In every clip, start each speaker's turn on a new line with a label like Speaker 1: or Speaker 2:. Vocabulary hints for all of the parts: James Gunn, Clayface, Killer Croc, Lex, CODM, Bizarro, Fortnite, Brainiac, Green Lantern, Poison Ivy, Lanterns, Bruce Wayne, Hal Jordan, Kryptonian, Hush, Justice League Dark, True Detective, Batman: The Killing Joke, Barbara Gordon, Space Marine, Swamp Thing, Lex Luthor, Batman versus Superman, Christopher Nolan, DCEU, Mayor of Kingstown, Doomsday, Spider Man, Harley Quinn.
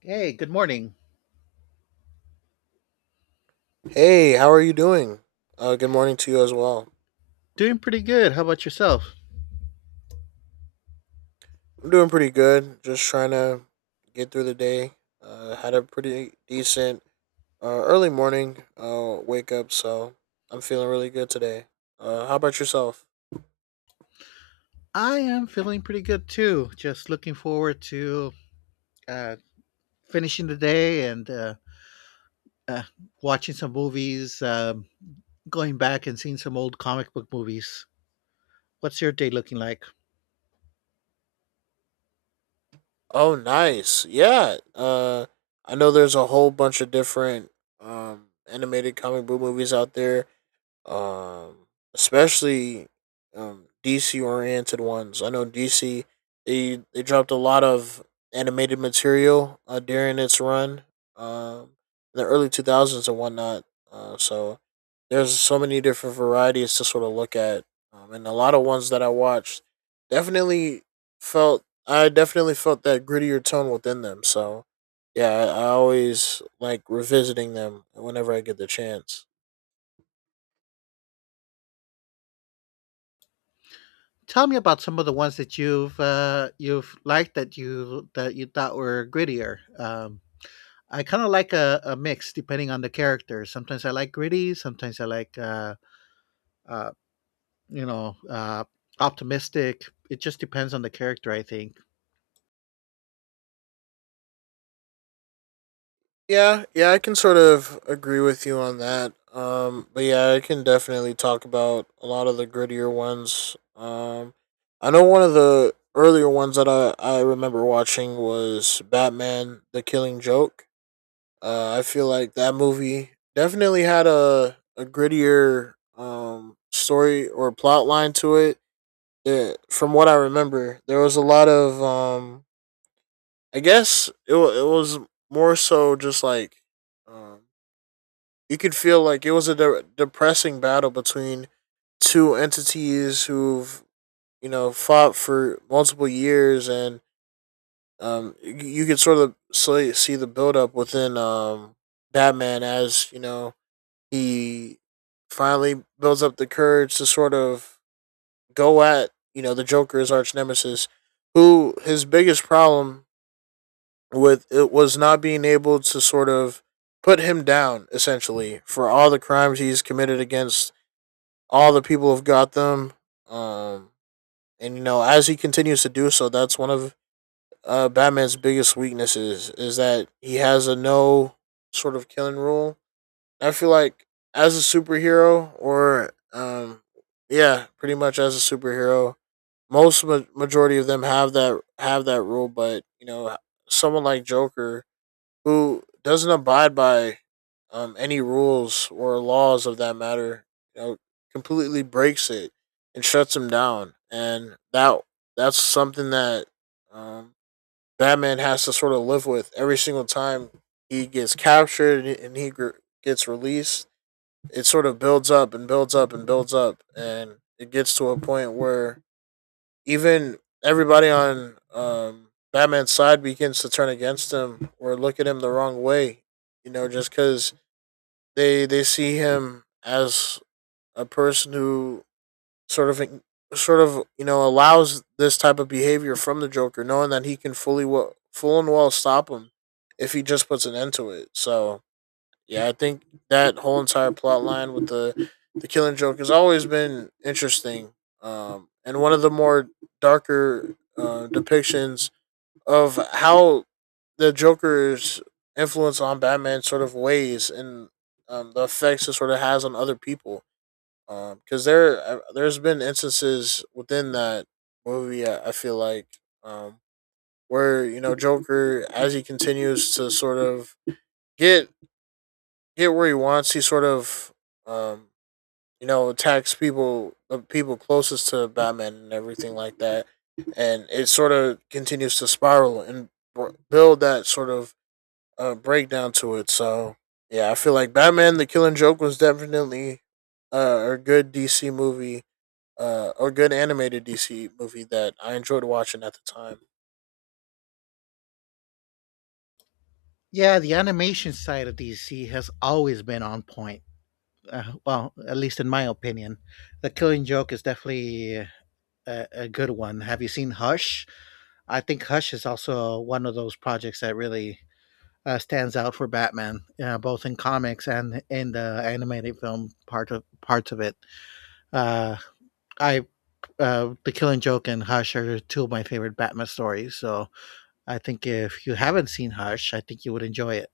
Speaker 1: Hey, good morning.
Speaker 2: Hey, how are you doing? Good morning to you as well.
Speaker 1: Doing pretty good. How about yourself?
Speaker 2: I'm doing pretty good. Just trying to get through the day. Had a pretty decent early morning wake up, so I'm feeling really good today. How about yourself?
Speaker 1: I am feeling pretty good too. Just looking forward to uh, finishing the day and uh, watching some movies, going back and seeing some old comic book movies. What's your day looking like?
Speaker 2: Oh, nice. Yeah. I know there's a whole bunch of different animated comic book movies out there, um, especially, DC oriented ones. I know DC, they dropped a lot of animated material during its run, um, in the early two thousands and whatnot. So there's so many different varieties to sort of look at, and a lot of ones that I watched definitely felt I definitely felt that grittier tone within them. So yeah, I always like revisiting them whenever I get the chance.
Speaker 1: Tell me about some of the ones that you've liked that you thought were grittier. I kind of like a mix depending on the character. Sometimes I like gritty. Sometimes I like uh, you know, uh, optimistic. It just depends on the character, I think.
Speaker 2: Yeah, yeah, I can sort of agree with you on that. But yeah, I can definitely talk about a lot of the grittier ones. I know one of the earlier ones that I remember watching was Batman: The Killing Joke. I feel like that movie definitely had a grittier story or plot line to it. That, from what I remember, there was a lot of I guess it was more so just Um, you could feel like it was a depressing battle between two entities who've you know fought for multiple years, and um, you, could sort of see the buildup within, Batman, as you know he finally builds up the courage to sort of go at you know the Joker's arch nemesis, who his biggest problem with it was not being able to sort of put him down essentially for all the crimes he's committed against all the people have got them. Um, and you know, as he continues to do so, that's one of Batman's biggest weaknesses is that he has a no sort of killing rule. I feel like as a superhero, or yeah, pretty much as a superhero, most majority of them have that rule. But you know, someone like Joker, who doesn't abide by, any rules or laws of that matter, you know, completely breaks it and shuts him down. And that's something that, um, Batman has to sort of live with every single time he gets captured and he gets released. It sort of builds up and builds up and builds up, and it gets to a point where even everybody on, Batman's side begins to turn against him or look at him the wrong way. You know, just because they see him as a person who sort of sort of you know allows this type of behavior from the Joker, knowing that he can fully well, full and well stop him if he just puts an end to it. So yeah, I think that whole entire plot line with the Killing Joke has always been interesting, and one of the more darker depictions of how the Joker's influence on Batman sort of weighs and, the effects it sort of has on other people. Because there's been instances within that movie, I feel like, um, where you know Joker, as he continues to sort of get get where he wants. He sort of, um, you know, attacks people, the people closest to Batman and everything like that, and it sort of continues to spiral and build that sort of breakdown to it. So yeah, I feel like Batman: The Killing Joke was definitely a good DC movie, or good animated DC movie that I enjoyed watching at the time.
Speaker 1: Yeah, the animation side of DC has always been on point. Well, at least in my opinion, the Killing Joke is definitely a good one. Have you seen Hush? I think Hush is also one of those projects that really stands out for Batman, both in comics and in the animated film parts of it. Uh, I The Killing Joke and Hush are two of my favorite Batman stories. So I think if you haven't seen Hush, I think you would enjoy it.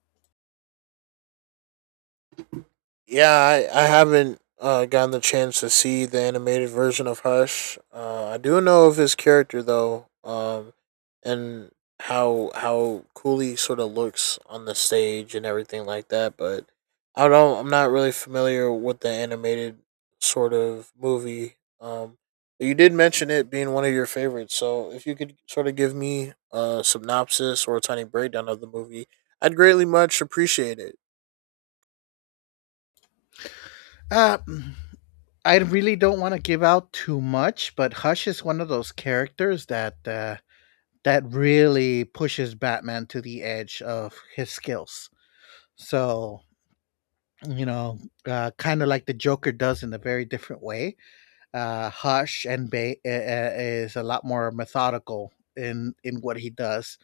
Speaker 2: Yeah, I haven't gotten the chance to see the animated version of Hush. I do know of his character though, and how cool he sort of looks on the stage and everything like that. But I don't. I'm not really familiar with the animated sort of movie. Um, but you did mention it being one of your favorites. So if you could sort of give me a synopsis or a tiny breakdown of the movie, I'd greatly much appreciate it.
Speaker 1: Uh, I really don't want to give out too much, but Hush is one of those characters that that really pushes Batman to the edge of his skills. So you know, kind of like the Joker does in a very different way. Hush and Bay is a lot more methodical in what he does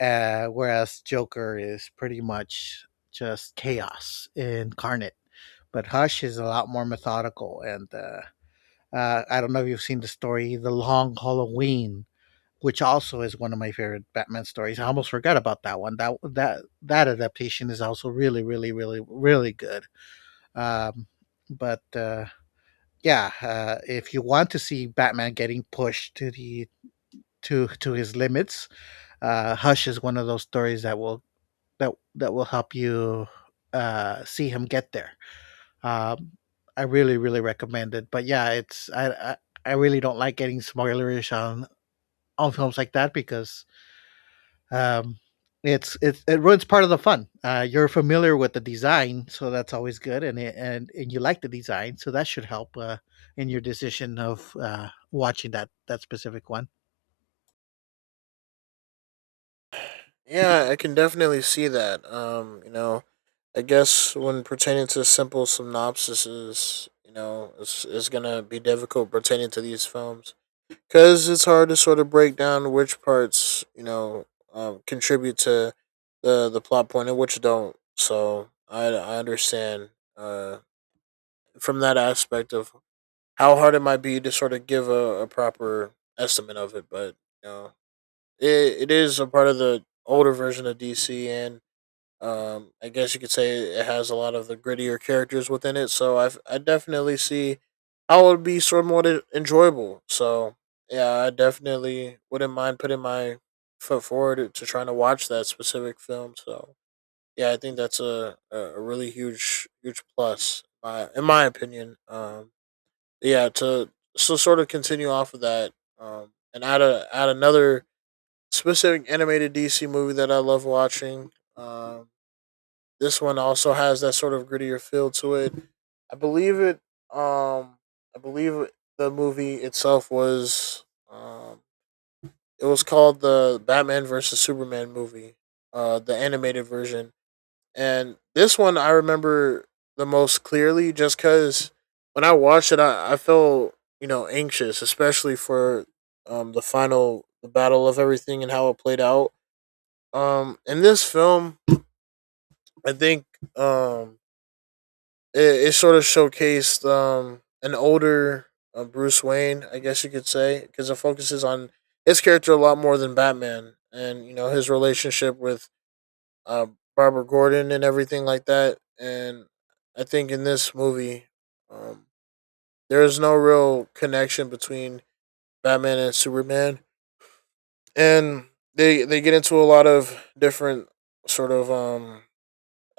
Speaker 1: whereas Joker is pretty much just chaos incarnate. But Hush is a lot more methodical, and I don't know if you've seen the story, The Long Halloween, which also is one of my favorite Batman stories. I almost forgot about that one. That adaptation is also really, really, really, really good. Um, but Yeah, if you want to see Batman getting pushed to the to his limits, Hush is one of those stories that will that that will help you see him get there. Um, I really really recommend it. But yeah, I really don't like getting spoilerish on films like that because um, it it ruins part of the fun. You're familiar with the design, so that's always good, and and you like the design, so that should help in your decision of watching that specific one.
Speaker 2: Yeah, I can definitely see that. You know, I guess when pertaining to simple synopsises, you know, it's gonna be difficult pertaining to these films because it's hard to sort of break down which parts you know, contribute to the plot point and which don't. So I understand uh, from that aspect of how hard it might be to sort of give a proper estimate of it, but you know, it is a part of the older version of DC and, I guess you could say it has a lot of the grittier characters within it, so I definitely see how it would be sort somewhat enjoyable. So yeah, I definitely wouldn't mind putting my foot forward to trying to watch that specific film. So yeah, I think that's a really huge plus, in my opinion. Yeah, to sort of continue off of that, and add another specific animated DC movie that I love watching. Um, this one also has that sort of grittier feel to it. I believe it. Um, I believe the movie itself was. Um, it was called the Batman versus Superman movie, the animated version. And this one I remember the most clearly, just because when I watched it, I felt you know anxious, especially for the final the battle of everything and how it played out. In this film, I think um it, it sort of showcased an older Bruce Wayne, I guess you could say, because it focuses on his character a lot more than Batman, and you know his relationship with, uh, Barbara Gordon and everything like that. And I think in this movie, um, there is no real connection between Batman and Superman, and they get into a lot of different sort of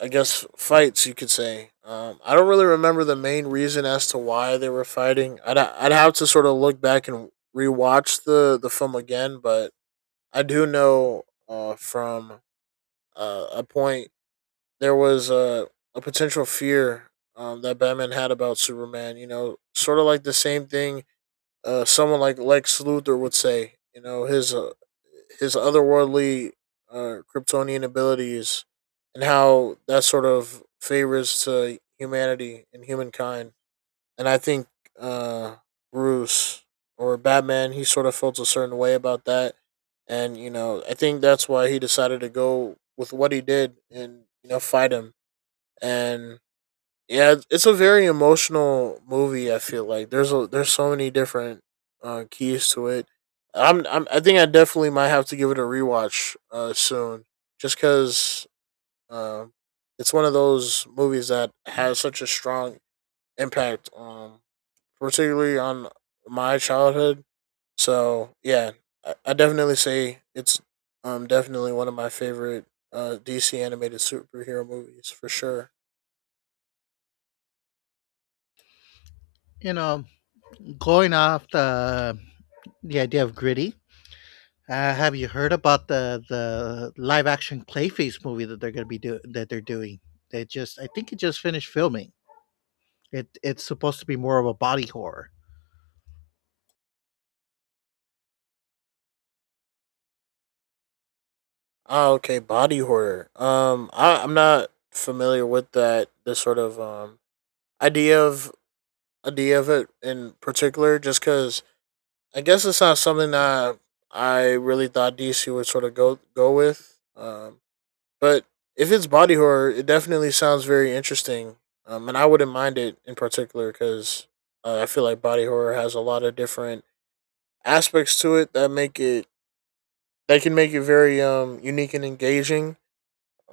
Speaker 2: I guess fights you could say. I don't really remember the main reason as to why they were fighting. I'd have to sort of look back and rewatch the film again, but I do know from a point there was a potential fear, that Batman had about Superman. You know, sort of like the same thing someone like Lex Luthor would say. You know, his otherworldly Kryptonian abilities and how that sort of favors to humanity and humankind. And I think uh, Bruce or Batman, he sort of felt a certain way about that. And, you know, I think that's why he decided to go with what he did and, you know, fight him. And yeah, it's a very emotional movie. I feel like there's so many different keys to it. I think I definitely might have to give it a rewatch soon, just because, um, it's one of those movies that has such a strong impact, particularly on my childhood. So yeah, I definitely say it's definitely one of my favorite DC animated superhero movies for sure.
Speaker 1: You know, going off the idea of gritty. Have you heard about the live action Clayface movie that they're going to be do- that they're doing? They just I think it just finished filming. It's supposed to be more of a body horror.
Speaker 2: Oh, okay, body horror. I I'm not familiar with that. This sort of idea of idea of it in particular, just because I guess it's not something that I really thought DC would sort of go with. But if it's body horror, it definitely sounds very interesting. And I wouldn't mind it in particular because I feel like body horror has a lot of different aspects to it that make it that can make it very unique and engaging.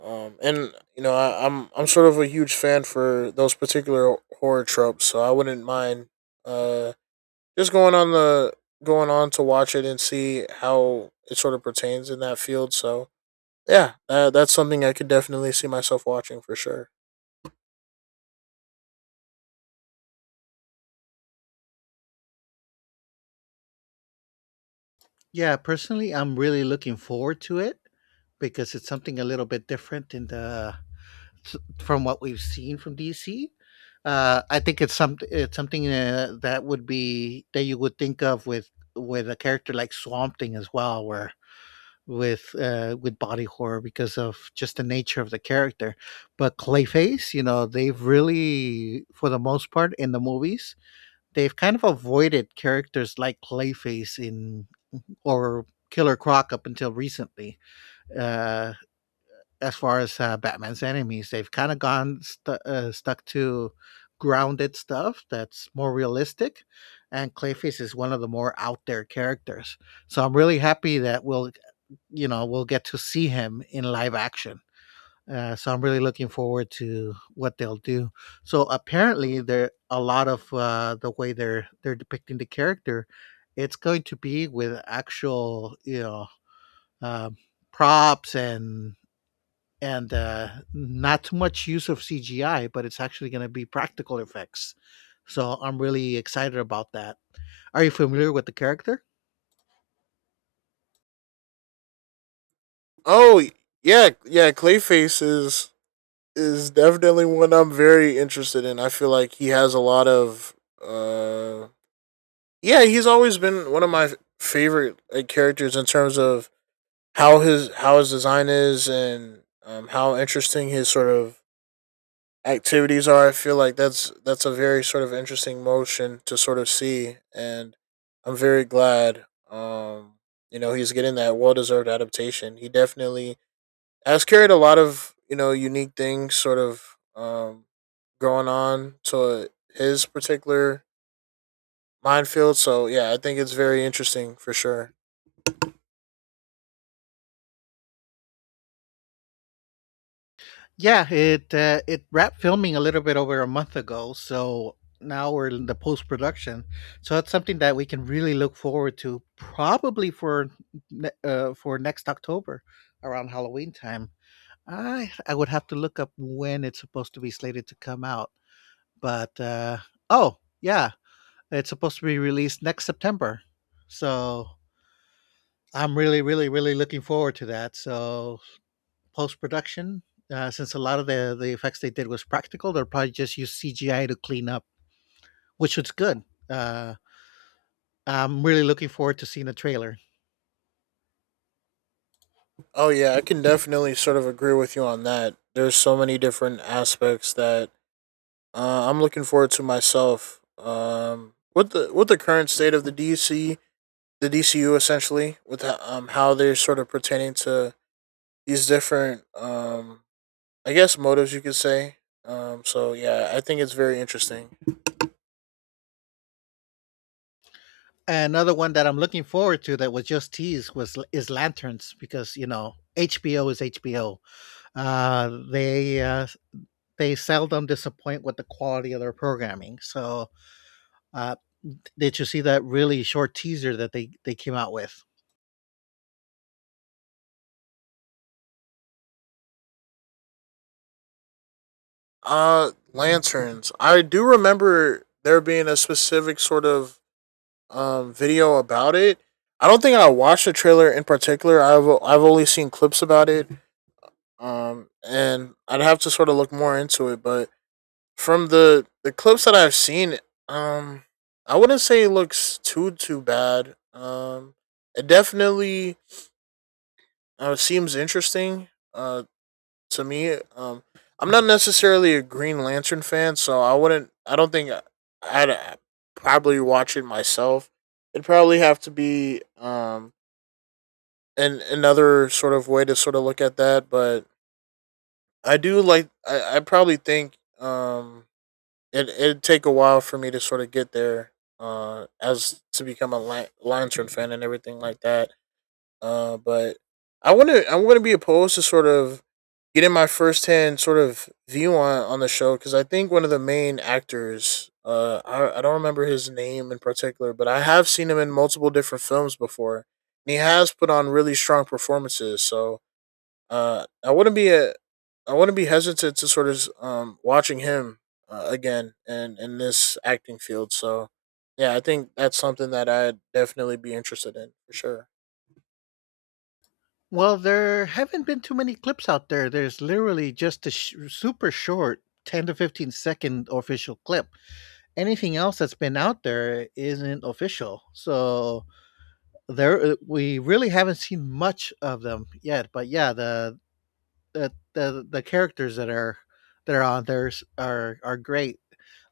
Speaker 2: And you know, I'm sort of a huge fan for those particular horror tropes, so I wouldn't mind uh just going on to watch it and see how it sort of pertains in that field. So yeah, that's something I could definitely see myself watching for sure.
Speaker 1: Yeah, personally, I'm really looking forward to it because it's something a little bit different in from what we've seen from DC. I think it's something that would be that you would think of with a character like Swamp Thing as well, where with body horror because of just the nature of the character. But Clayface, you know, they've really, for the most part, in the movies, they've kind of avoided characters like Clayface in or Killer Croc up until recently. Uh, as far as Batman's enemies, they've kind of gone stu stuck to grounded stuff that's more realistic, and Clayface is one of the more out there characters. So I'm really happy that we'll, you know, we'll get to see him in live action. So I'm really looking forward to what they'll do. So apparently, there a lot of the way they're depicting the character, it's going to be with actual, Um, props and not too much use of CGI, but it's actually going to be practical effects. So I'm really excited about that. Are you familiar with the character?
Speaker 2: Oh yeah, yeah, Clayface is definitely one I'm very interested in. I feel like he has a lot of uh yeah, he's always been one of my favorite like, characters in terms of how his design is and, how interesting his sort of activities are. I feel like that's a very sort of interesting motion to sort of see, and I'm very glad. You know, he's getting that well deserved adaptation. He definitely has carried a lot of you know unique things sort of, going on to his particular minefield. So yeah, I think it's very interesting for sure.
Speaker 1: Yeah, it wrapped filming a little bit over a month ago, so now we're in the post production. So that's something that we can really look forward to, probably for for next October, around Halloween time. I would have to look up when it's supposed to be slated to come out, but oh yeah, it's supposed to be released next September. So I'm really, really, really looking forward to that. So post production. Since a lot of the effects they did was practical, they'll probably just use CGI to clean up, which was good. Uh, I'm really looking forward to seeing the trailer.
Speaker 2: Oh yeah, I can definitely sort of agree with you on that. There's so many different aspects that I'm looking forward to myself. With the current state of the DC, the DCU essentially, with how they're sort of pertaining to these different I guess motives, you could say. So yeah, I think it's very interesting.
Speaker 1: Another one that I'm looking forward to that was just teased was is Lanterns because you know HBO is HBO. Uh, they uh, they seldom disappoint with the quality of their programming. So uh, did you see that really short teaser that they came out with?
Speaker 2: Lanterns. I do remember there being a specific sort of video about it. I don't think I watched the trailer in particular. I've only seen clips about it. And I'd have to sort of look more into it. But from the clips that I've seen, um, I wouldn't say it looks too bad. It definitely seems interesting. Uh, to me, I'm not necessarily a Green Lantern fan, so I wouldn't. I don't think I'd probably watch it myself. It'd probably have to be another sort of way to sort of look at that. But I do like. I probably think it'd take a while for me to sort of get there. As to become a Lantern fan and everything like that. But I want to. I'm going to be opposed to sort of getting my firsthand sort of view on the show, because I think one of the main actors. I don't remember his name in particular, but I have seen him in multiple different films before, and he has put on really strong performances. So I wouldn't I wouldn't be hesitant to sort of watching him again in this acting field. So, yeah, I think that's something that I'd definitely be interested in for sure.
Speaker 1: Well, there haven't been too many clips out there. There's literally just a super short 10 to 15 second official clip. Anything else that's been out there isn't official. So there we really haven't seen much of them yet, but yeah, the characters that are are great.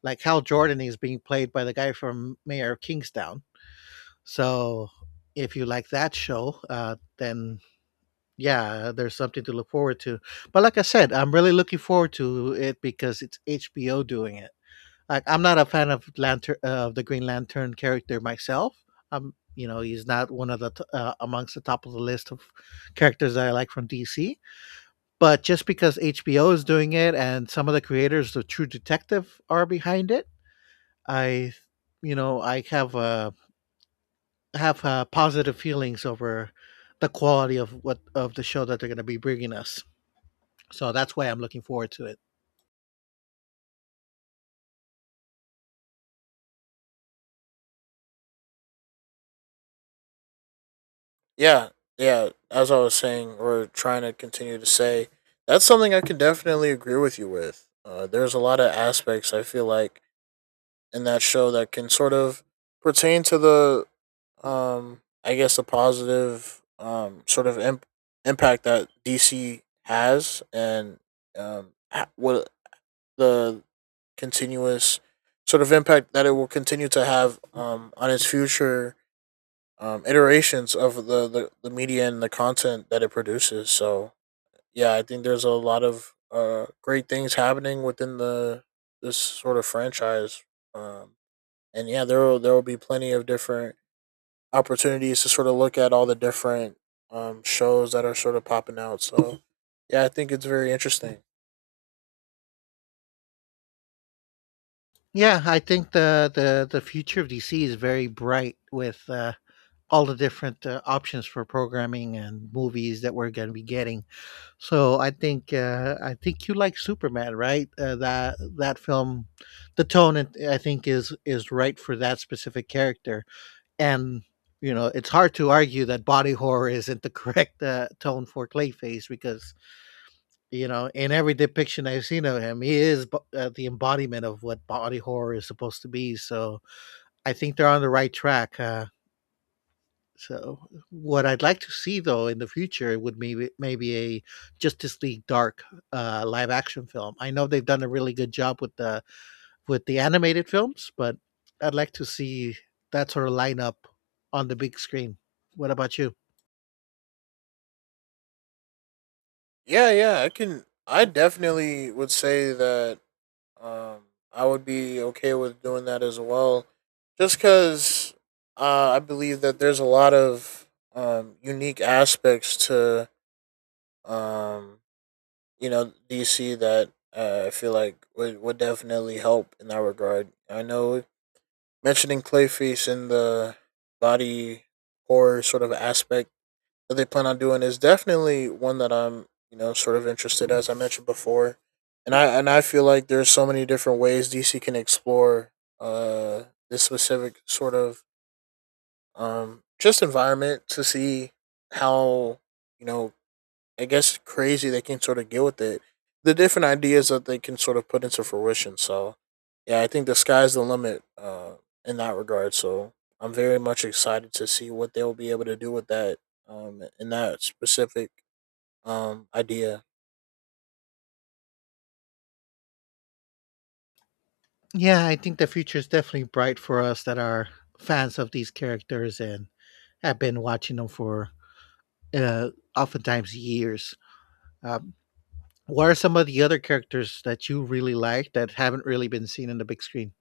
Speaker 1: Like Hal Jordan is being played by the guy from Mayor of Kingstown. So if you like that show, then yeah, there's something to look forward to. But like I said, I'm really looking forward to it because it's HBO doing it. Like I'm not a fan of Lantern of the Green Lantern character myself. I'm you know he's not one of amongst the top of the list of characters that I like from DC. But just because HBO is doing it and some of the creators of True Detective are behind it, I you know I have positive feelings over the quality of what of the show that they're going to be bringing us. So that's why I'm looking forward to it.
Speaker 2: Yeah, yeah. As I was saying or trying to continue to say, that's something I can definitely agree with you with. There's a lot of aspects I feel like in that show that can sort of pertain to the I guess the positive sort of impact that DC has and what the continuous sort of impact that it will continue to have on its future iterations of the media and the content that it produces. So yeah, I think there's a lot of great things happening within the this sort of franchise. Um and yeah, there will be plenty of different opportunities to sort of look at all the different shows that are sort of popping out. So, yeah, I think it's very interesting.
Speaker 1: Yeah, I think the future of DC is very bright with all the different options for programming and movies that we're going to be getting. So I think you like Superman, right? That film, the tone it, I think is right for that specific character, and you know it's hard to argue that body horror isn't the correct tone for Clayface because you know in every depiction I've seen of him, he is the embodiment of what body horror is supposed to be. So I think they're on the right track. So, what I'd like to see though in the future would maybe a Justice League Dark live action film. I know they've done a really good job with the animated films, but I'd like to see that sort of lineup on the big screen. What about you?
Speaker 2: Yeah, yeah, I can. I definitely would say that um, I would be okay with doing that as well, just because I believe that there's a lot of unique aspects to um, you know, DC that I feel like would definitely help in that regard. I know mentioning Clayface and the body horror sort of aspect that they plan on doing is definitely one that I'm, you know, sort of interested as I mentioned before. And I feel like there's so many different ways DC can explore uh this specific sort of just environment to see how, you know, I guess crazy they can sort of get with it. The different ideas that they can sort of put into fruition. So yeah, I think the sky's the limit in that regard. So I'm very much excited to see what they'll be able to do with that in that specific idea.
Speaker 1: Yeah, I think the future is definitely bright for us that are fans of these characters and have been watching them for uh, oftentimes years. Uh, What are some of the other characters that you really like that haven't really been seen in the big screen?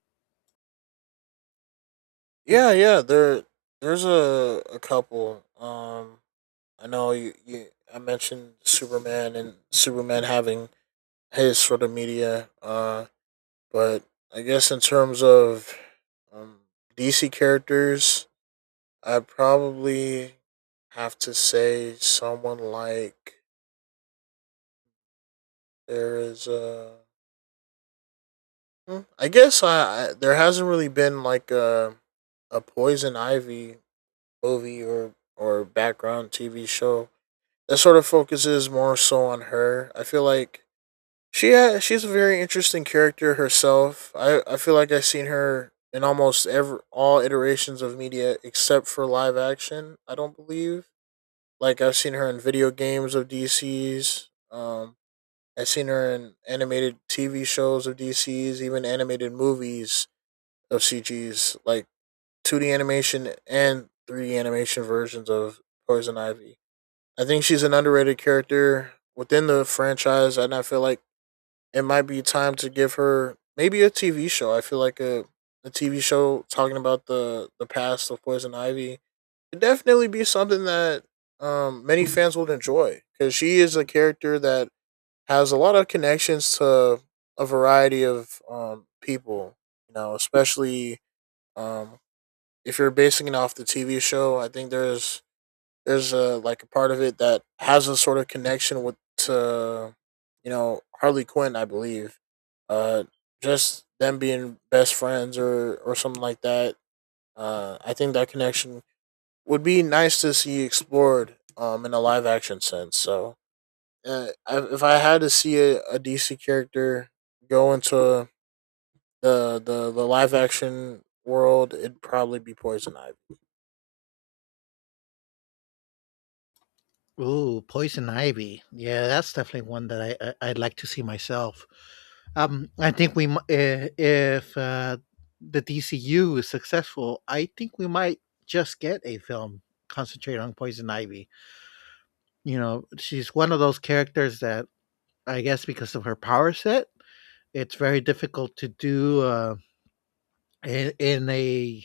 Speaker 2: Yeah, yeah. There, there's a couple. I know you. I mentioned Superman and Superman having his sort of media But I guess in terms of um, DC characters, I'd probably have to say someone like there is a. I guess I there hasn't really been like a Poison Ivy movie or background TV show that sort of focuses more so on her. I feel like she she's a very interesting character herself. I feel like I've seen her in almost every all iterations of media except for live action. I don't believe. Like I've seen her in video games of DC's. I've seen her in animated TV shows of DC's, even animated movies of CG's, like 2D animation and 3D animation versions of Poison Ivy. I think she's an underrated character within the franchise, and I feel like it might be time to give her maybe a TV show. I feel like a TV show talking about the past of Poison Ivy could definitely be something that many fans would enjoy, because she is a character that has a lot of connections to a variety of people. You know, especially um if you're basing it off the TV show, I think there's a like a part of it that has a sort of connection with to you know Harley Quinn, I believe. Uh, just them being best friends or something like that. I think that connection would be nice to see explored in a live action sense. So if I had to see a DC character go into the live action world, it'd probably be Poison Ivy.
Speaker 1: Ooh, Poison Ivy. Yeah, that's definitely one that I I'd like to see myself. I think we mi- I- if the DCU is successful, I think we might just get a film concentrated on Poison Ivy. You know, she's one of those characters that I guess because of her power set, it's very difficult to do in, in a,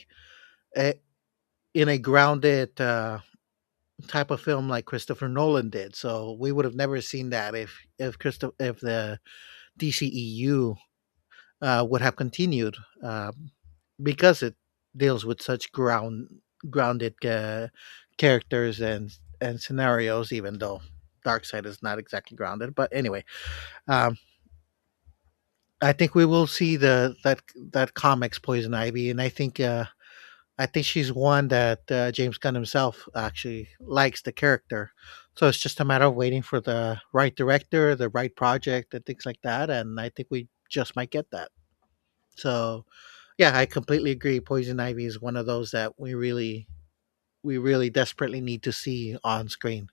Speaker 1: a in a grounded type of film like Christopher Nolan did. So we would have never seen that if if the DCEU would have continued uh, because it deals with such grounded characters and scenarios, even though dark side is not exactly grounded, but anyway, um I think we will see the that comics Poison Ivy, and I think she's one that James Gunn himself actually likes the character. So it's just a matter of waiting for the right director, the right project, and things like that. And I think we just might get that. So yeah, I completely agree. Poison Ivy is one of those that we really desperately need to see on screen.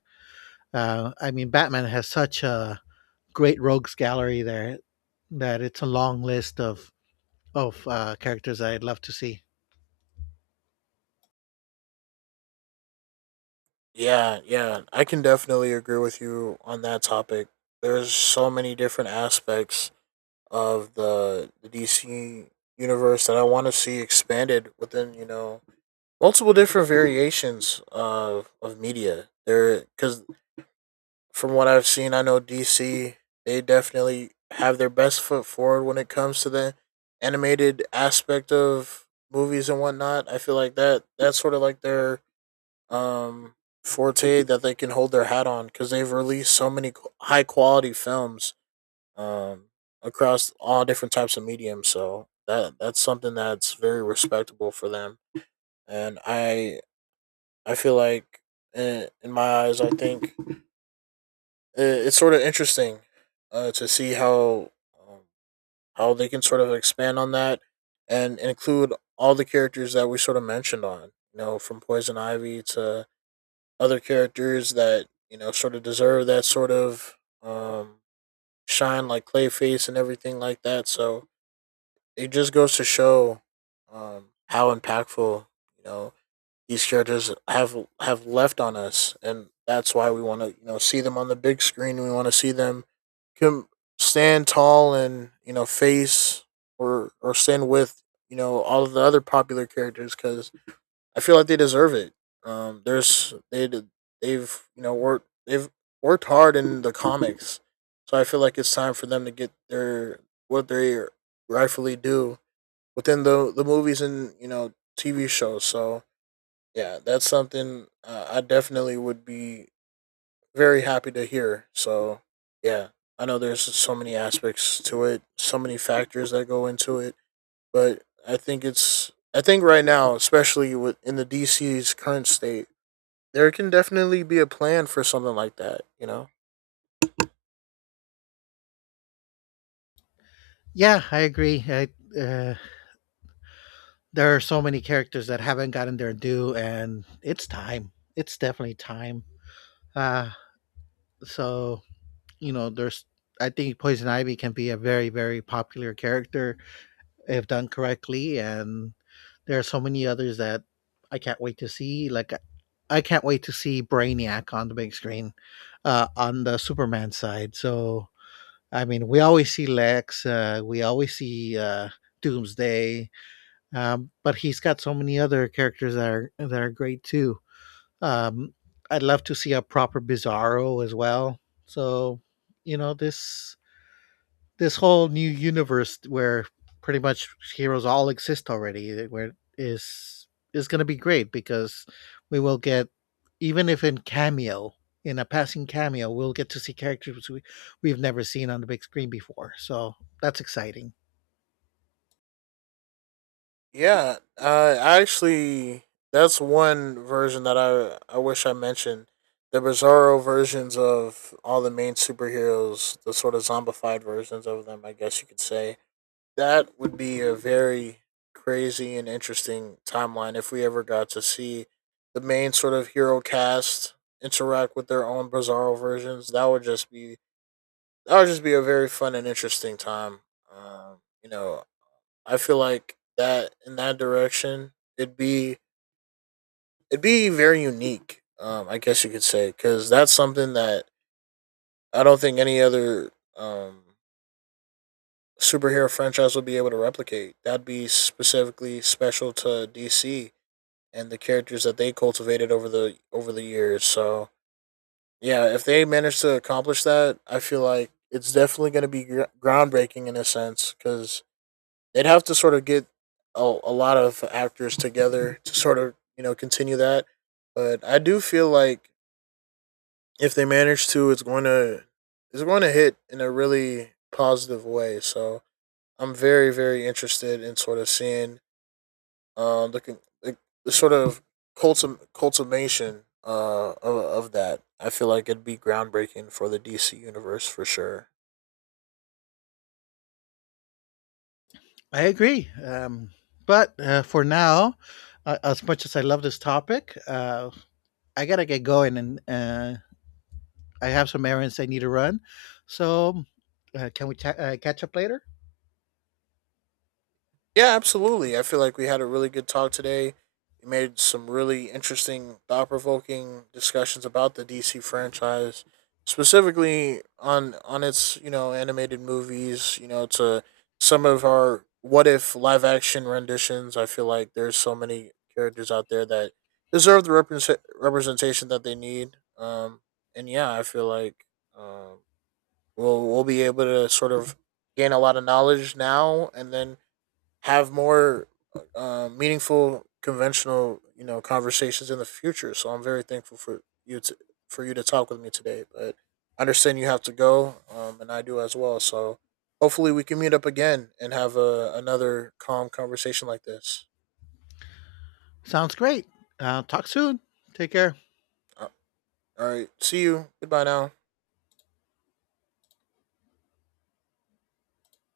Speaker 1: I mean, Batman has such a great rogues gallery there that it's a long list of characters I'd love to see.
Speaker 2: Yeah, yeah, I can definitely agree with you on that topic. There's so many different aspects of the DC universe that I want to see expanded within, you know, multiple different variations of media. There, because from what I've seen, I know DC they definitely have their best foot forward when it comes to the animated aspect of movies and whatnot. I feel like that's sort of like their um, forte that they can hold their hat on because they've released so many high quality films um, across all different types of mediums. So that's something that's very respectable for them, and I feel like in my eyes, I think it's sort of interesting to see um, how they can sort of expand on that and include all the characters that we sort of mentioned on you know from Poison Ivy to other characters that you know sort of deserve that sort of um, shine, like Clayface and everything like that. So it just goes to show how impactful you know these characters have left on us, and that's why we want to you know see them on the big screen. We want to see them can stand tall and you know face or stand with you know all of the other popular characters because I feel like they deserve it. There's they they've you know worked they've worked hard in the comics, so I feel like it's time for them to get their what they rightfully do within the movies and you know TV shows. So yeah, that's something I definitely would be very happy to hear. So yeah, I know there's so many aspects to it, so many factors that go into it. But I think it's I think right now, especially with in the DC's current state, there can definitely be a plan for something like that. You know?
Speaker 1: Yeah, I agree. Uh, there are so many characters that haven't gotten their due, and it's time. It's definitely time. Uh, so you know, there's. I think Poison Ivy can be a very, very popular character if done correctly. And there are so many others that I can't wait to see. Like, I can't wait to see Brainiac on the big screen, on the Superman side. So, I mean, we always see Lex, we always see Doomsday, but he's got so many other characters that are great too. Um, I'd love to see a proper Bizarro as well. So, you know, this whole new universe where pretty much heroes all exist already, eh, where is is going to be great because we will get, even if in cameo, in a passing cameo, we'll get to see characters we've never seen on the big screen before. So that's exciting.
Speaker 2: Yeah. That's one version that I wish I mentioned. The Bizarro versions of all the main superheroes, the sort of zombified versions of them, I guess you could say. That would be a very crazy and interesting timeline if we ever got to see the main sort of hero cast interact with their own Bizarro versions. That would just be a very fun and interesting time. You know, I feel like that in that direction, it'd be very unique. I guess you could say because that's something that I don't think any other um superhero franchise would be able to replicate. That'd be specifically special to DC and the characters that they cultivated over the years. So yeah, if they manage to accomplish that, I feel like it's definitely going to be groundbreaking in a sense, because they'd have to sort of get a lot of actors together to sort of you know continue that. But I do feel like if they manage to, it's going to hit in a really positive way. So I'm very interested in sort of seeing looking like the sort of cultivation of that. I feel like it'd be groundbreaking for the DC universe for sure.
Speaker 1: I agree. But For now, as much as I love this topic, I gotta get going, and I have some errands I need to run. So, can we catch up later?
Speaker 2: Yeah, absolutely. I feel like we had a really good talk today. We made some really interesting, thought provoking discussions about the DC franchise, specifically on its you know animated movies. You know, to some of our what if live action renditions. I feel like there's so many characters out there that deserve the representation that they need. And yeah, I feel like um, we'll be able to sort of gain a lot of knowledge now, and then have more meaningful, conventional, you know, conversations in the future. So I'm very thankful for you to talk with me today. But I understand you have to go, and I do as well. So hopefully we can meet up again and have another calm conversation like this.
Speaker 1: Sounds great. Talk soon. Take care.
Speaker 2: Uh, All right, see you. Goodbye now.